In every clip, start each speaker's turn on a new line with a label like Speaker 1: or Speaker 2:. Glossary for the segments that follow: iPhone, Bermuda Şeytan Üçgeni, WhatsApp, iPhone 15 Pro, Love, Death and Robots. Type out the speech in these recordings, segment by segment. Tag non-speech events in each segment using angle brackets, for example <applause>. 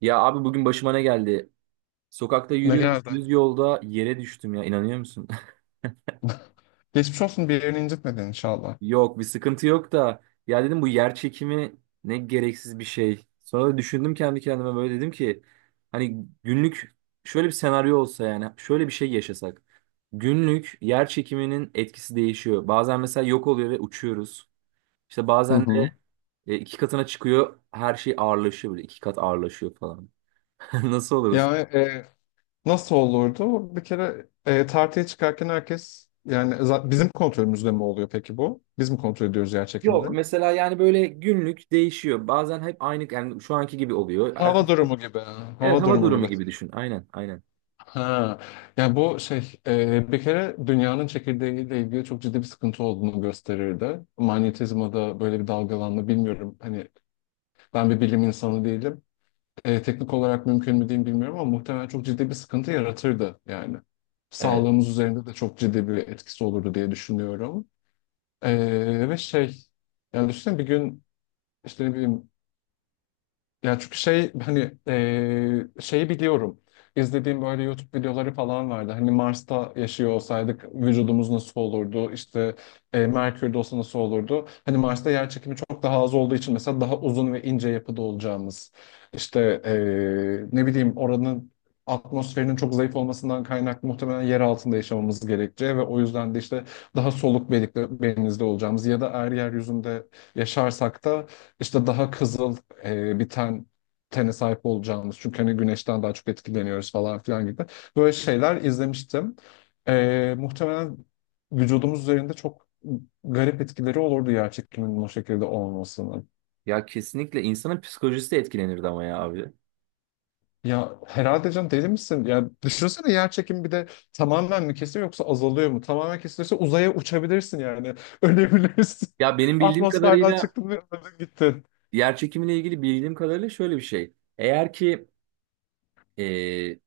Speaker 1: Ya abi bugün başıma ne geldi? Sokakta
Speaker 2: Ne
Speaker 1: yürüyorduk
Speaker 2: geldi?
Speaker 1: düz yolda yere düştüm ya inanıyor musun?
Speaker 2: <laughs> Geçmiş olsun, bir yerini incitmedin inşallah.
Speaker 1: <laughs> Yok bir sıkıntı yok da ya dedim bu yer çekimi ne gereksiz bir şey. Sonra da düşündüm kendi kendime böyle dedim ki hani günlük şöyle bir senaryo olsa yani şöyle bir şey yaşasak. Günlük yer çekiminin etkisi değişiyor. Bazen mesela yok oluyor ve uçuyoruz. İşte
Speaker 2: Hı
Speaker 1: bazen
Speaker 2: hı.
Speaker 1: de iki katına çıkıyor, her şey ağırlaşıyor, böyle iki kat ağırlaşıyor falan. <laughs> Nasıl olurdu?
Speaker 2: Yani nasıl olurdu? Bir kere tartıya çıkarken herkes yani bizim kontrolümüzde mi oluyor peki bu? Biz mi kontrol ediyoruz yer çekimini?
Speaker 1: Yok mesela yani böyle günlük değişiyor. Bazen hep aynı, yani şu anki gibi oluyor.
Speaker 2: Hava
Speaker 1: Ertesi-
Speaker 2: durumu gibi. Hava
Speaker 1: evet hava
Speaker 2: durumu
Speaker 1: durumu
Speaker 2: gibi.
Speaker 1: gibi düşün. Aynen, aynen.
Speaker 2: Ha. Yani bu şey bir kere dünyanın çekirdeğiyle ilgili çok ciddi bir sıkıntı olduğunu gösterirdi. Manyetizmada böyle bir dalgalanma, bilmiyorum. Hani ben bir bilim insanı değilim. Teknik olarak mümkün mü diyeyim bilmiyorum ama muhtemelen çok ciddi bir sıkıntı yaratırdı yani.
Speaker 1: Evet.
Speaker 2: Sağlığımız üzerinde de çok ciddi bir etkisi olurdu diye düşünüyorum. Ve şey, yani düşünsene bir gün, işte ne bileyim, ya çünkü şey, hani şeyi biliyorum. İzlediğim böyle YouTube videoları falan vardı. Hani Mars'ta yaşıyor olsaydık vücudumuz nasıl olurdu? İşte Merkür'de olsa nasıl olurdu? Hani Mars'ta yer çekimi çok daha az olduğu için mesela daha uzun ve ince yapıda olacağımız. İşte ne bileyim, oranın atmosferinin çok zayıf olmasından kaynaklı muhtemelen yer altında yaşamamız gerekeceği ve o yüzden de işte daha soluk benizli olacağımız ya da eğer yeryüzünde yaşarsak da işte daha kızıl biten tene sahip olacağımız. Çünkü hani güneşten daha çok etkileniyoruz falan filan gibi. Böyle şeyler izlemiştim. Muhtemelen vücudumuz üzerinde çok garip etkileri olurdu yer çekiminin o şekilde olmasının.
Speaker 1: Ya kesinlikle insanın psikolojisi de etkilenirdi ama ya abi.
Speaker 2: Ya herhalde, can deli misin? Ya düşünsene, yer çekimi bir de tamamen mi kesiyor yoksa azalıyor mu? Tamamen kesilirse uzaya uçabilirsin yani. <laughs> Ölebilirsin.
Speaker 1: Ya benim bildiğim
Speaker 2: Atmosferden
Speaker 1: kadarıyla,
Speaker 2: çıktın ve öldün gittin.
Speaker 1: yer çekimiyle ilgili bildiğim kadarıyla şöyle bir şey. Eğer ki e,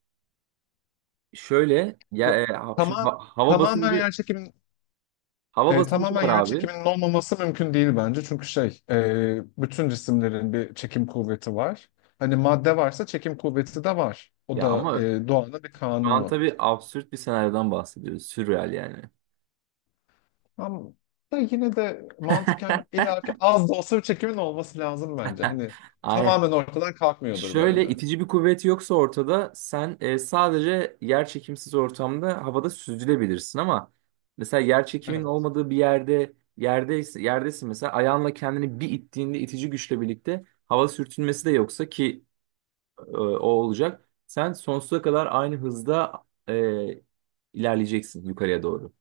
Speaker 1: şöyle ya,
Speaker 2: Ya,
Speaker 1: şimdi
Speaker 2: tamam,
Speaker 1: hava
Speaker 2: tamamen
Speaker 1: basıncı
Speaker 2: yer çekiminin...
Speaker 1: hava basıncı
Speaker 2: Tamamen
Speaker 1: var
Speaker 2: yer
Speaker 1: abi.
Speaker 2: çekiminin olmaması mümkün değil bence. Çünkü şey, bütün cisimlerin bir çekim kuvveti var. Hani madde varsa çekim kuvveti de var. O
Speaker 1: Ya
Speaker 2: da
Speaker 1: ama
Speaker 2: doğanın bir
Speaker 1: şu an
Speaker 2: kanunu.
Speaker 1: tabii absürt bir senaryodan bahsediyoruz. Sürreal yani.
Speaker 2: Ama da yine de mantıken illaki az da olsa bir çekimin olması lazım bence.
Speaker 1: <laughs>
Speaker 2: Hani
Speaker 1: aynen.
Speaker 2: tamamen ortadan kalkmıyordur
Speaker 1: Şöyle
Speaker 2: bence.
Speaker 1: itici bir kuvvet yoksa ortada, sen sadece yer çekimsiz ortamda havada süzülebilirsin, ama mesela yer çekiminin olmadığı bir yerde, yerdeyse yerdesin, mesela ayağınla kendini bir ittiğinde, itici güçle birlikte hava sürtünmesi de yoksa ki o olacak, sen sonsuza kadar aynı hızda e, ilerleyeceksin yukarıya doğru.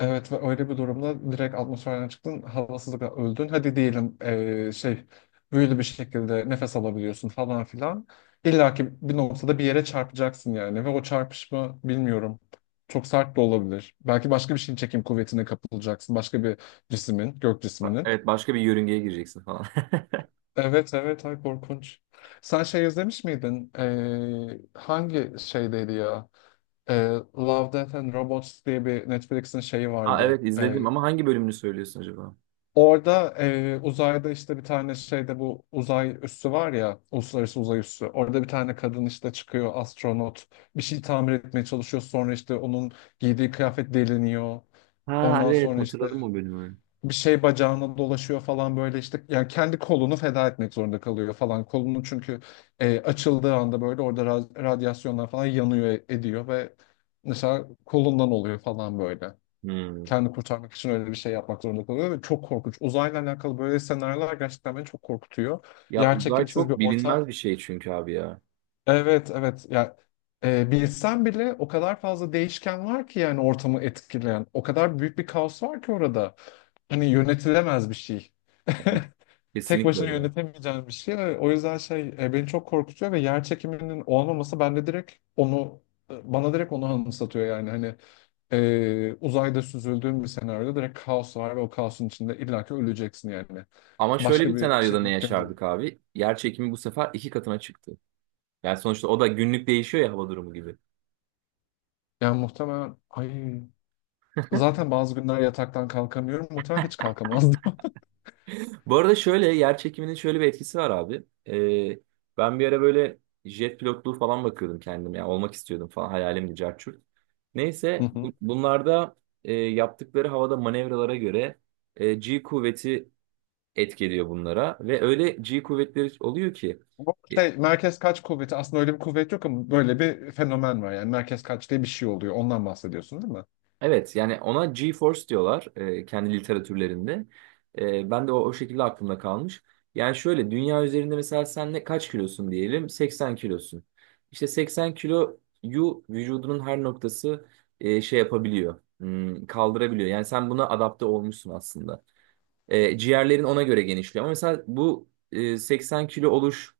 Speaker 2: Evet, ve öyle bir durumda direkt atmosferden çıktın, havasızlıkla öldün. Hadi diyelim şey, büyülü bir şekilde nefes alabiliyorsun falan filan. İlla ki bir noktada bir yere çarpacaksın yani ve o çarpışma, bilmiyorum. Çok sert de olabilir. Belki başka bir şeyin çekim kuvvetine kapılacaksın. Başka bir cismin, gök cisminin.
Speaker 1: Evet, başka bir yörüngeye gireceksin falan. <laughs>
Speaker 2: Evet, evet, ay korkunç. Sen şey izlemiş miydin? Hangi şeydeydi ya? Love, Death and Robots diye bir Netflix'in şeyi
Speaker 1: Ha
Speaker 2: vardı.
Speaker 1: evet, izledim ama hangi bölümünü söylüyorsun acaba?
Speaker 2: Orada uzayda işte bir tane şeyde, bu uzay üssü var ya, uluslararası uzay üssü. Orada bir tane kadın işte çıkıyor, astronot. Bir şey tamir etmeye çalışıyor. Sonra işte onun giydiği kıyafet deliniyor.
Speaker 1: Ha
Speaker 2: Ondan
Speaker 1: evet,
Speaker 2: sonra işte
Speaker 1: hatırladım o bölümü.
Speaker 2: bir şey bacağına dolaşıyor falan böyle, işte yani kendi kolunu feda etmek zorunda kalıyor falan. Kolunu, çünkü açıldığı anda böyle orada radyasyonlar falan yanıyor ediyor ve mesela kolundan oluyor falan böyle.
Speaker 1: Hmm.
Speaker 2: Kendi kurtarmak için öyle bir şey yapmak zorunda kalıyor ve çok korkunç. Uzayla alakalı böyle senaryolar gerçekten beni çok korkutuyor.
Speaker 1: Ya uzay
Speaker 2: Yerçekimsiz bir
Speaker 1: çok bilinmez
Speaker 2: ortam.
Speaker 1: bir şey çünkü abi ya.
Speaker 2: Evet, evet. Ya bilsen bile o kadar fazla değişken var ki yani ortamı etkileyen. O kadar büyük bir kaos var ki orada. Hani yönetilemez bir şey. <laughs>
Speaker 1: Hani
Speaker 2: Tek
Speaker 1: kesinlikle
Speaker 2: başına
Speaker 1: öyle.
Speaker 2: yönetemeyeceğin bir şey. O yüzden şey, beni çok korkutuyor ve yer çekiminin olmaması bende direkt onu, bana direkt onu anımsatıyor yani, hani uzayda süzüldüğün bir senaryoda direkt kaos var ve o kaosun içinde illaki öleceksin yani.
Speaker 1: Ama şöyle
Speaker 2: Başka
Speaker 1: bir
Speaker 2: bir şey
Speaker 1: senaryoda ne
Speaker 2: mümkün değil.
Speaker 1: yaşardık abi? Yer çekimi bu sefer iki katına çıktı. Yani sonuçta o da günlük değişiyor ya, hava durumu gibi.
Speaker 2: Yani muhtemelen ay, zaten bazı günler yataktan kalkamıyorum. Muhtemelen hiç kalkamazdım.
Speaker 1: Bu arada şöyle yer çekiminin şöyle bir etkisi var abi. Ben bir ara böyle jet pilotluğu falan bakıyordum kendim. Yani olmak istiyordum falan, hayalimdi, carçurt.
Speaker 2: <laughs> Hı
Speaker 1: Neyse
Speaker 2: hı.
Speaker 1: bunlarda yaptıkları havada manevralara göre G kuvveti etki ediyor bunlara. Ve öyle G kuvvetleri oluyor ki.
Speaker 2: Bu
Speaker 1: e,
Speaker 2: şey merkez kaç kuvveti, aslında öyle bir kuvvet yok ama böyle bir fenomen var. Yani merkez kaç diye bir şey oluyor. Ondan bahsediyorsun değil mi?
Speaker 1: Evet, yani ona GeForce diyorlar kendi literatürlerinde. E, ben de o şekilde aklımda kalmış. Yani şöyle, dünya üzerinde mesela sen ne kaç kilosun diyelim? 80 kilosun. İşte 80 kiloyu vücudunun her noktası şey yapabiliyor. Hmm, kaldırabiliyor. Yani sen buna adapte olmuşsun aslında. E, ciğerlerin ona göre genişliyor. Ama mesela bu 80 kilo oluş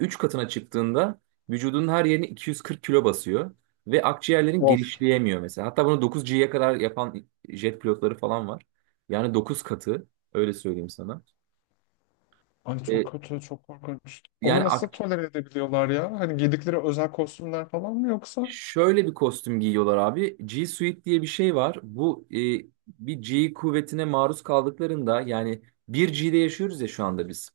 Speaker 1: 3 katına çıktığında, vücudunun her yerini 240 kilo basıyor. Ve akciğerlerin
Speaker 2: Of.
Speaker 1: genişleyemiyor mesela. Hatta bunu 9G'ye kadar yapan jet pilotları falan var. Yani 9 katı, öyle söyleyeyim sana.
Speaker 2: Ay
Speaker 1: E,
Speaker 2: çok kötü, çok korkunç. Onu
Speaker 1: yani
Speaker 2: nasıl tolere edebiliyorlar ya? Hani giydikleri özel kostümler falan mı yoksa?
Speaker 1: şöyle bir kostüm giyiyorlar abi. G Suite diye bir şey var. Bu bir G kuvvetine maruz kaldıklarında, yani bir gde yaşıyoruz ya şu anda biz.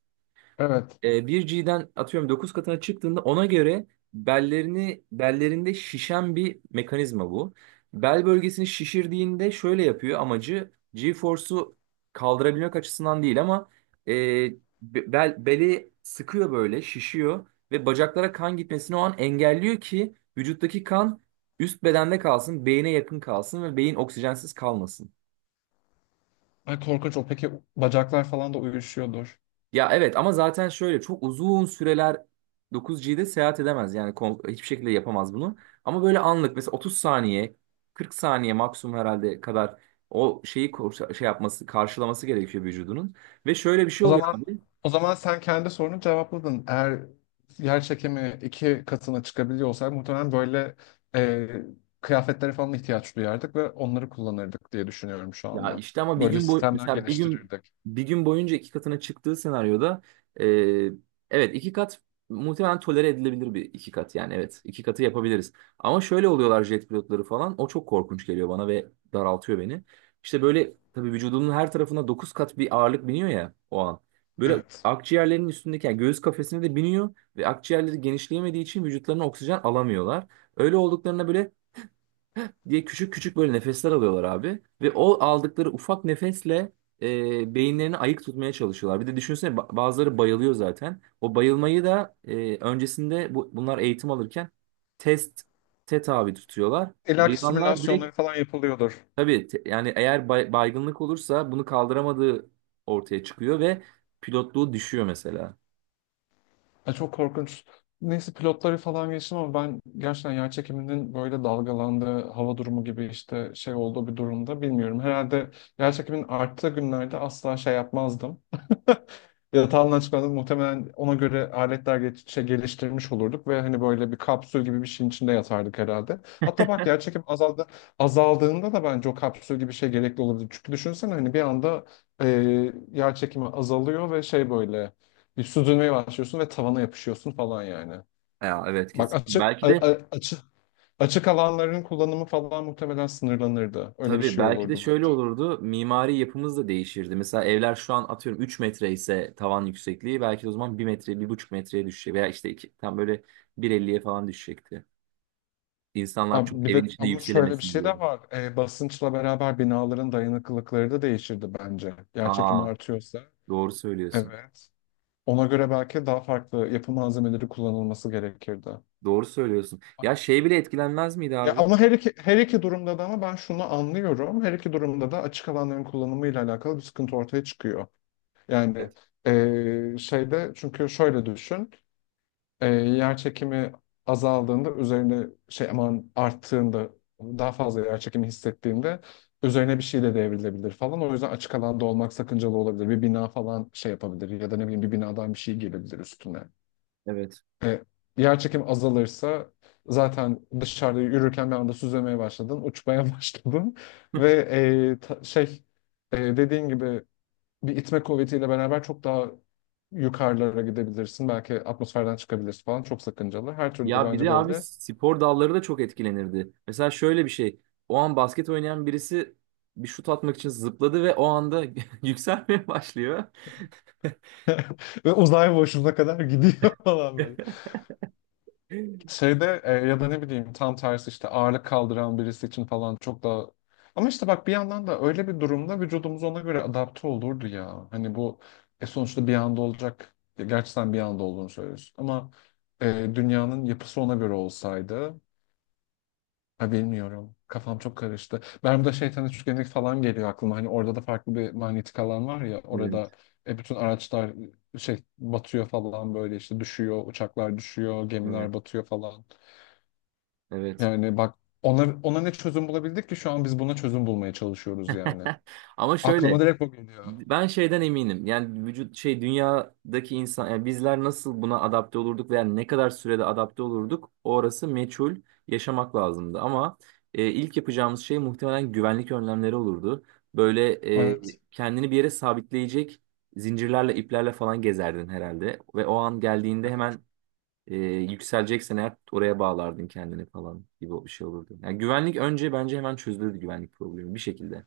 Speaker 2: Evet.
Speaker 1: 1G'den atıyorum 9 katına çıktığında, ona göre bellerini, bellerinde şişen bir mekanizma bu. Bel bölgesini şişirdiğinde şöyle yapıyor, amacı G-force'u kaldırabilmek açısından değil ama e, bel, beli sıkıyor, böyle şişiyor ve bacaklara kan gitmesini o an engelliyor ki vücuttaki kan üst bedende kalsın, beyine yakın kalsın ve beyin oksijensiz kalmasın.
Speaker 2: Ay korkunç o. Peki bacaklar falan da uyuşuyordur.
Speaker 1: Ya evet, ama zaten şöyle çok uzun süreler 9G'de seyahat edemez. Yani hiçbir şekilde yapamaz bunu. Ama böyle anlık, mesela 30 saniye, 40 saniye maksimum herhalde kadar o şeyi şey yapması, karşılaması gerekiyor vücudunun. Ve şöyle bir şey
Speaker 2: O
Speaker 1: oluyor
Speaker 2: zaman,
Speaker 1: abi.
Speaker 2: o zaman sen kendi sorunu cevapladın. Eğer yer çekimi iki katına çıkabiliyor olsaydı muhtemelen böyle e, kıyafetlere falan ihtiyaç duyardık ve onları kullanırdık diye düşünüyorum şu
Speaker 1: Ya
Speaker 2: anda.
Speaker 1: işte, ama bir
Speaker 2: Böyle
Speaker 1: gün boy,
Speaker 2: sistemler
Speaker 1: mesela
Speaker 2: geliştirirdik.
Speaker 1: bir gün boyunca iki katına çıktığı senaryoda eee, evet, iki kat muhtemelen tolere edilebilir, bir iki kat yani, evet, iki katı yapabiliriz. Ama şöyle oluyorlar jet pilotları falan, o çok korkunç geliyor bana ve daraltıyor beni. İşte böyle tabii vücudunun her tarafına dokuz kat bir ağırlık biniyor ya o an. Böyle
Speaker 2: Evet.
Speaker 1: akciğerlerinin üstündeki, yani göğüs kafesine de biniyor ve akciğerleri genişleyemediği için vücutlarına oksijen alamıyorlar. Öyle olduklarına böyle diye küçük küçük böyle nefesler alıyorlar abi. Ve o aldıkları ufak nefesle beyinlerini ayık tutmaya çalışıyorlar. Bir de düşünsene, bazıları bayılıyor zaten. O bayılmayı da öncesinde bunlar eğitim alırken test tabi tutuyorlar.
Speaker 2: İlla ki
Speaker 1: Bayılanlar direkt,
Speaker 2: simülasyonları falan yapılıyordur.
Speaker 1: tabii yani eğer baygınlık olursa bunu kaldıramadığı ortaya çıkıyor ve pilotluğu düşüyor mesela.
Speaker 2: Ya çok korkunç. Neyse pilotları falan geçtim ama ben gerçekten yer çekiminin böyle dalgalandığı, hava durumu gibi işte şey olduğu bir durumda, bilmiyorum. Herhalde yer çekiminin arttığı günlerde asla şey yapmazdım. <laughs> Yatağımdan çıkmadan, muhtemelen ona göre aletler şey geliştirmiş olurduk ve hani böyle bir kapsül gibi bir şeyin içinde yatardık herhalde. Hatta bak, yer çekim azaldı, azaldığında da bence o kapsül gibi bir şey gerekli olabilir. Çünkü düşünsene, hani bir anda e, yer çekimi azalıyor ve şey böyle bir süzülmeye başlıyorsun ve tavana yapışıyorsun falan yani.
Speaker 1: Ya evet,
Speaker 2: Bak,
Speaker 1: kesin. Belki de
Speaker 2: açık açık alanların kullanımı falan muhtemelen sınırlanırdı. Öyle bir
Speaker 1: Tabii,
Speaker 2: şey
Speaker 1: belki de
Speaker 2: olurdu
Speaker 1: şöyle
Speaker 2: bence.
Speaker 1: olurdu. Mimari yapımız da değişirdi. Mesela evler şu an atıyorum 3 metre ise tavan yüksekliği, belki de o zaman 1 metre, 1,5 metreye düşecek veya işte iki, tam böyle bir elliye falan düşecekti. İnsanlar
Speaker 2: Abi
Speaker 1: çok
Speaker 2: bir
Speaker 1: evin
Speaker 2: de
Speaker 1: içinde
Speaker 2: ama şöyle bir
Speaker 1: yükselemesin
Speaker 2: şey de
Speaker 1: diye.
Speaker 2: var. Basınçla beraber binaların dayanıklılıkları da değişirdi bence. Yer çekimi
Speaker 1: Aa,
Speaker 2: artıyorsa.
Speaker 1: doğru söylüyorsun.
Speaker 2: Evet. Ona göre belki daha farklı yapı malzemeleri kullanılması gerekirdi.
Speaker 1: Doğru söylüyorsun. Ya
Speaker 2: Aynen.
Speaker 1: şey bile etkilenmez miydi
Speaker 2: Ya
Speaker 1: abi?
Speaker 2: ama her iki durumda da, ama ben şunu anlıyorum. Her iki durumda da açık alanların kullanımıyla alakalı bir sıkıntı ortaya çıkıyor. Yani
Speaker 1: Evet.
Speaker 2: şeyde, çünkü şöyle düşün. Yer çekimi azaldığında üzerine şey, aman, arttığında daha fazla yer çekimi hissettiğinde üzerine bir şey de devrilebilir falan. O yüzden açık alanda olmak sakıncalı olabilir. Bir bina falan şey yapabilir ya da ne bileyim, bir binadan bir şey gelebilir üstüne.
Speaker 1: Evet.
Speaker 2: E, Yer çekimi azalırsa zaten dışarıda yürürken bir anda süzülmeye başladın, uçmaya <laughs> başladın ve şey, dediğin gibi bir itme kuvvetiyle beraber çok daha yukarılara gidebilirsin. Belki atmosferden çıkabilirsin falan. Çok sakıncalı. Her türlü
Speaker 1: Ya bir
Speaker 2: bence
Speaker 1: de abi,
Speaker 2: böyle.
Speaker 1: spor dalları da çok etkilenirdi. Mesela şöyle bir şey. O an basket oynayan birisi bir şut atmak için zıpladı ve o anda <laughs> yükselmeye başlıyor.
Speaker 2: <laughs> Ve uzay boşluğuna kadar gidiyor <laughs> falan böyle.
Speaker 1: <laughs> Evet,
Speaker 2: Şeyde ya da ne bileyim, tam tersi, işte ağırlık kaldıran birisi için falan çok daha... Ama işte bak, bir yandan da öyle bir durumda vücudumuz ona göre adapte olurdu ya. Hani bu sonuçta bir anda olacak. Gerçi sen bir anda olduğunu söylüyorsun. Ama e, dünyanın yapısı ona göre olsaydı... Ha, bilmiyorum. Kafam çok karıştı. Bermuda Şeytan Üçgeni falan geliyor aklıma. Hani orada da farklı bir manyetik alan var ya. Orada bütün araçlar şey batıyor falan böyle, işte düşüyor. Uçaklar düşüyor. Gemiler
Speaker 1: evet,
Speaker 2: batıyor falan.
Speaker 1: evet.
Speaker 2: Yani bak, ona ne çözüm bulabildik ki şu an biz buna çözüm bulmaya çalışıyoruz yani.
Speaker 1: <laughs> Ama
Speaker 2: Aklıma
Speaker 1: şöyle,
Speaker 2: direkt o geliyor.
Speaker 1: ben şeyden eminim. Yani vücut, şey, dünyadaki insan, yani bizler nasıl buna adapte olurduk veya ne kadar sürede adapte olurduk, orası meçhul, yaşamak lazımdı. Ama ilk yapacağımız şey muhtemelen güvenlik önlemleri olurdu. Böyle
Speaker 2: Evet.
Speaker 1: kendini bir yere sabitleyecek zincirlerle, iplerle falan gezerdin herhalde. Ve o an geldiğinde hemen yükseleceksen eğer oraya bağlardın kendini falan gibi bir şey olurdu. Yani güvenlik önce, bence hemen çözülürdü güvenlik problemi bir şekilde.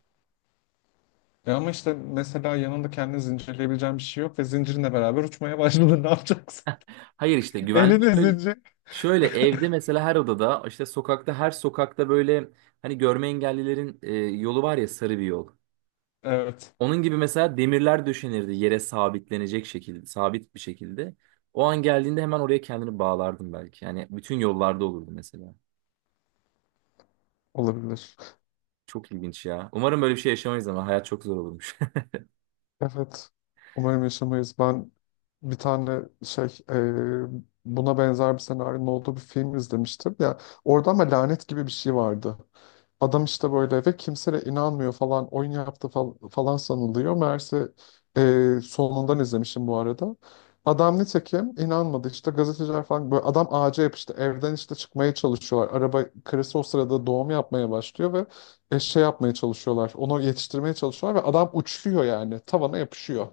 Speaker 2: Ya ama işte mesela yanında kendini zincirleyebileceğin bir şey yok ve zincirinle beraber uçmaya başladın. <laughs> Ne yapacaksın?
Speaker 1: Hayır, işte güvenlik
Speaker 2: Elinde zincir.
Speaker 1: şöyle, evde
Speaker 2: <laughs>
Speaker 1: mesela her odada, işte sokakta her sokakta böyle hani görme engellilerin yolu var ya, sarı bir yol.
Speaker 2: Evet.
Speaker 1: Onun gibi mesela demirler döşenirdi yere sabitlenecek şekilde, sabit bir şekilde. O an geldiğinde hemen oraya kendini bağlardın belki. Yani bütün yollarda olurdu mesela.
Speaker 2: Olabilir.
Speaker 1: Çok ilginç ya. Umarım böyle bir şey yaşamayız ama hayat çok zor olurmuş. <laughs>
Speaker 2: Evet. Umarım yaşamayız. Ben bir tane şey, buna benzer bir senaryonun olduğu bir film izlemiştim. Ya orada ama lanet gibi bir şey vardı. Adam işte böyle ve kimse de inanmıyor falan, oyun yaptı falan sanılıyor. Meğerse sonundan izlemişim bu arada. Adam nitekim inanmadı, işte gazeteciler falan böyle, adam ağaca yapıştı, evden işte çıkmaya çalışıyorlar. Araba, karısı o sırada doğum yapmaya başlıyor ve şey yapmaya çalışıyorlar. Onu yetiştirmeye çalışıyorlar ve adam uçuyor yani. Tavana yapışıyor.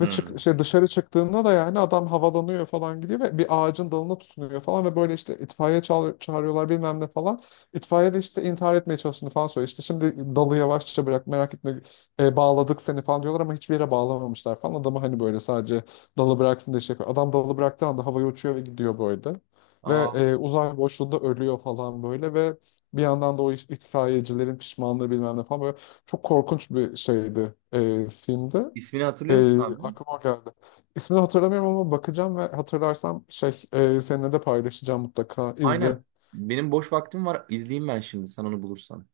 Speaker 2: Ve çık, şey, dışarı çıktığında da yani adam havalanıyor falan, gidiyor ve bir ağacın dalına tutunuyor falan ve böyle işte itfaiye çağırıyorlar, bilmem ne falan. İtfaiye de işte intihar etmeye çalıştığını falan söylüyor. İşte şimdi dalı yavaşça bırak, merak etme, bağladık seni falan diyorlar ama hiçbir yere bağlamamışlar falan. Adamı hani böyle sadece dalı bıraksın diye şey yapıyor. Adam dalı bıraktığı anda havaya uçuyor ve gidiyor böyle. Ve
Speaker 1: Aa,
Speaker 2: uzay boşluğunda ölüyor falan böyle ve bir yandan da o itfaiyecilerin pişmanlığı, bilmem ne falan, böyle çok korkunç bir şeydi filmde.
Speaker 1: İsmini hatırlıyor musun abi?
Speaker 2: Aklıma o geldi. İsmini hatırlamıyorum ama bakacağım ve hatırlarsam şey, seninle de paylaşacağım mutlaka. İzle.
Speaker 1: Aynen. Benim boş vaktim var. İzleyeyim ben şimdi sen onu bulursan.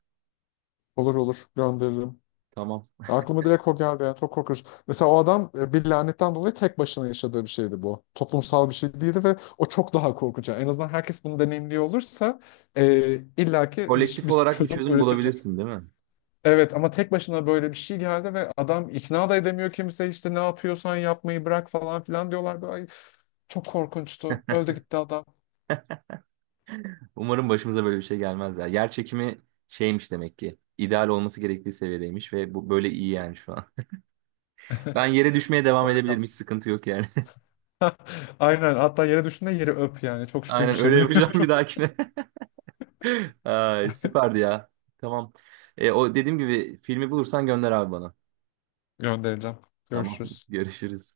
Speaker 2: Olur olur, gönderirim.
Speaker 1: Tamam.
Speaker 2: Aklıma direkt o geldi yani, çok korkunç. Mesela o adam bir lanetten dolayı tek başına yaşadığı bir şeydi bu. Toplumsal bir şey değildi ve o çok daha korkunç. Yani en azından herkes bunu deneyimliyor olursa illaki
Speaker 1: Kolektif
Speaker 2: bir
Speaker 1: olarak bir
Speaker 2: çözüm
Speaker 1: çözüm
Speaker 2: üretilecek.
Speaker 1: bulabilirsin değil mi?
Speaker 2: Evet ama tek başına böyle bir şey geldi ve adam ikna da edemiyor, kimse işte "ne yapıyorsan yapmayı bırak" falan filan diyorlar. Böyle, "Ay, çok korkunçtu." Öldü gitti adam.
Speaker 1: Umarım başımıza böyle bir şey gelmez ya. Yer çekimi şeymiş demek ki. İdeal olması gerektiği seviyedeymiş ve bu böyle iyi yani şu an. <laughs>
Speaker 2: <laughs>
Speaker 1: Ben
Speaker 2: Evet.
Speaker 1: yere düşmeye devam
Speaker 2: Böyle
Speaker 1: edebilirim. Hiç
Speaker 2: kalsın.
Speaker 1: sıkıntı yok yani.
Speaker 2: <laughs> Aynen. Hatta yere düşünde yeri öp yani.
Speaker 1: <laughs>
Speaker 2: Çok şükür
Speaker 1: Aynen, öyle yapacağım bir
Speaker 2: düşebiliyoruz.
Speaker 1: dahakine. <laughs> Ay, süperdi ya. Tamam. O dediğim gibi, filmi bulursan gönder abi bana.
Speaker 2: <laughs> Göndereceğim.
Speaker 1: Tamam. <laughs>
Speaker 2: Görüşürüz.
Speaker 1: Görüşürüz.